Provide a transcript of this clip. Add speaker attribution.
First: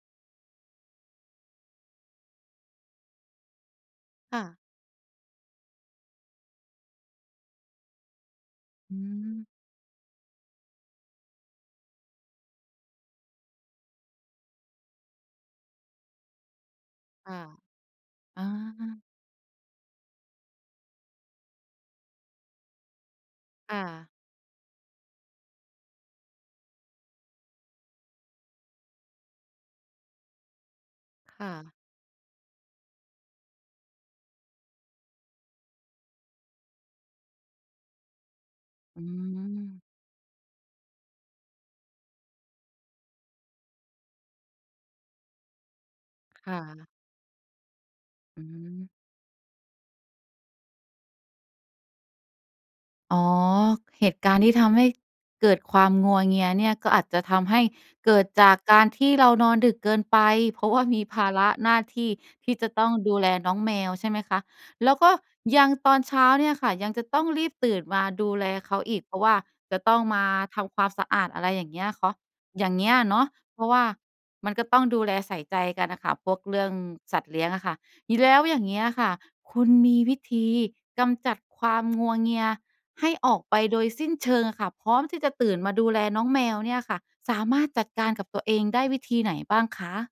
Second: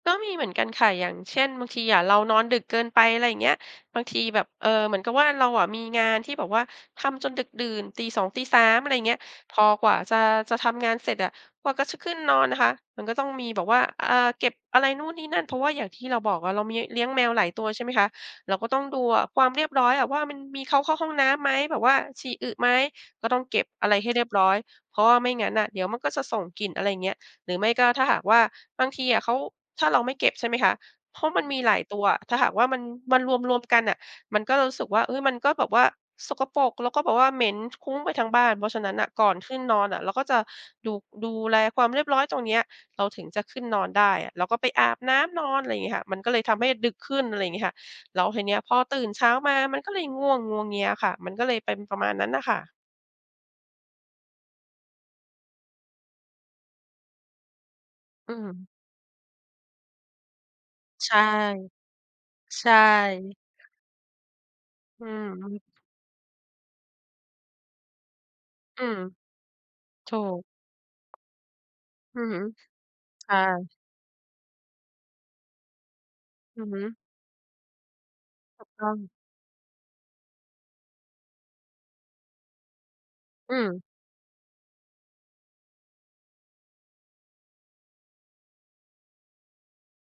Speaker 1: ก็มีเหมือนกันค่ะ อย่างเช่น บางทีอะเรานอนดึกเกินไป อะไรอย่างเงี้ย บางที
Speaker 2: ค
Speaker 1: แบ
Speaker 2: ่
Speaker 1: บ
Speaker 2: ะ
Speaker 1: เอ่อ เหมือนกับว่า เราอะมีงานที่แบบว่าทำจนดึกดื่น ตี 2 ตี 3 อะไ
Speaker 2: อ
Speaker 1: ร
Speaker 2: ื
Speaker 1: อย่างเงี้ย
Speaker 2: ม
Speaker 1: พอกว่า จะ จะทำงานเสร็จอะกว่า ก จะขึ้นนอนนะคะ มันก็ต้องมีแบบว่า อ่า เก็บอะไรนู่นนี่นั่น เพราะว่าอย่างที่เราบอกอะ เรามีเลี้ยงแม
Speaker 2: ค
Speaker 1: ว
Speaker 2: ่
Speaker 1: ห
Speaker 2: ะ
Speaker 1: ลายตัว ใช่ไหมคะ
Speaker 2: อ
Speaker 1: เราก็ต้องด
Speaker 2: า
Speaker 1: ูอะความเรียบร้อยอะว่า มันมีเขาเข้าห้องน้ำไหม แบบว่าฉี่อึไหม ก็ต้องเก็บ
Speaker 2: ค่
Speaker 1: อะไร
Speaker 2: ะ
Speaker 1: ให้เรียบร้อย เพราะว่าไม่งั้นอะเดี๋ยวมันก็จะส่งกลิ่น อะไรอย่างเงี้ย หรือไม่ก็ ถ้าหากว่า บางทีอะเขา ถ้าเราไม่เก็บ ใช่ไหมคะ เพราะมั
Speaker 2: ค
Speaker 1: น
Speaker 2: ่
Speaker 1: มีหล
Speaker 2: ะ
Speaker 1: ายตัว ถ้าหากว่า มัน มันรวม ๆ กันอะ มันก็รู้สึกว่า เอ๊ย มันก็แบบว่าสกปรก แล้วก็แบบเหม็นคุ้งไปทั้งบ้าน เพราะฉะนั้น
Speaker 2: อื
Speaker 1: น่ะก่อนขึ้นน
Speaker 2: ม
Speaker 1: อนอะ เราก็จะ ดู ดูแลความเรียบร้อยตรงเนี้ย เราถึงจะขึ้นนอนได้อะ เราก็ไปอาบน้ำนอน อะไรอย่างเงี้ยค่ะ มันก็เลย
Speaker 2: ค
Speaker 1: ท
Speaker 2: ่
Speaker 1: ำให้
Speaker 2: ะ
Speaker 1: ดึกขึ้น อะไรอย่างเงี้ยค่ะ แล้วท
Speaker 2: อ
Speaker 1: ี
Speaker 2: ื
Speaker 1: เนี้ยพอ
Speaker 2: ม
Speaker 1: ตื่นเช้ามา มันก็เลยง่วงงัวเงียค่ะ มันก็เลยเป็นประมาณนั้นน่ะค่ะ
Speaker 2: อ๋อ เหตุการณ์ที่ทำให้เกิดความงัวเงียเนี่ย ก็อาจจะทำให้เกิด
Speaker 1: อื
Speaker 2: จาก
Speaker 1: ม
Speaker 2: การที่เรานอนดึกเกินไป เพราะ ว่า มี
Speaker 1: ใช
Speaker 2: ภ
Speaker 1: ่
Speaker 2: าระหน้าที่ ที่
Speaker 1: ใ
Speaker 2: จ
Speaker 1: ช
Speaker 2: ะ
Speaker 1: ่
Speaker 2: ต้องดูแลน้องแมว ใช่ไหมคะ แล้ว
Speaker 1: อื
Speaker 2: ก็
Speaker 1: อฮ
Speaker 2: ย
Speaker 1: ึ
Speaker 2: ัง ตอนเช้าเนี่ยค่ะ ยังจะต้องรีบตื่นมาดูแลเขา
Speaker 1: อื
Speaker 2: อ
Speaker 1: ม
Speaker 2: ีก เพราะว่าจะต้อง
Speaker 1: ถ
Speaker 2: ม
Speaker 1: ู
Speaker 2: า
Speaker 1: ก
Speaker 2: ทำความสะอาด อะไรอย่างเงี้ยเคาะ
Speaker 1: อือฮึ
Speaker 2: อย่างเงี้ยเนาะ
Speaker 1: ใช่
Speaker 2: เพราะว่า มันก็ต้องดูแลใส่ใจกันอะค่ะ พวกเร
Speaker 1: อ
Speaker 2: ื
Speaker 1: ื
Speaker 2: ่
Speaker 1: อ
Speaker 2: อง
Speaker 1: ฮึ
Speaker 2: สัตว์เลี้ยงอะค่ะ อีแล้วอย
Speaker 1: ถ
Speaker 2: ่
Speaker 1: ู
Speaker 2: าง
Speaker 1: ก
Speaker 2: เงี้
Speaker 1: ต
Speaker 2: ย
Speaker 1: ้
Speaker 2: อ
Speaker 1: อ
Speaker 2: ะ
Speaker 1: ง
Speaker 2: ค่ะ คุณมีวิธีกำจัดความงัวเงียให้ออก
Speaker 1: อื
Speaker 2: ไปโด
Speaker 1: ม
Speaker 2: ยสิ้นเชิงอะค่ะ พร้อมที่จะตื่นมาดูแลน้องแมวเนี่ยค่ะ สามารถจัดการกับตัวเองได้วิธีไหนบ้างคะ?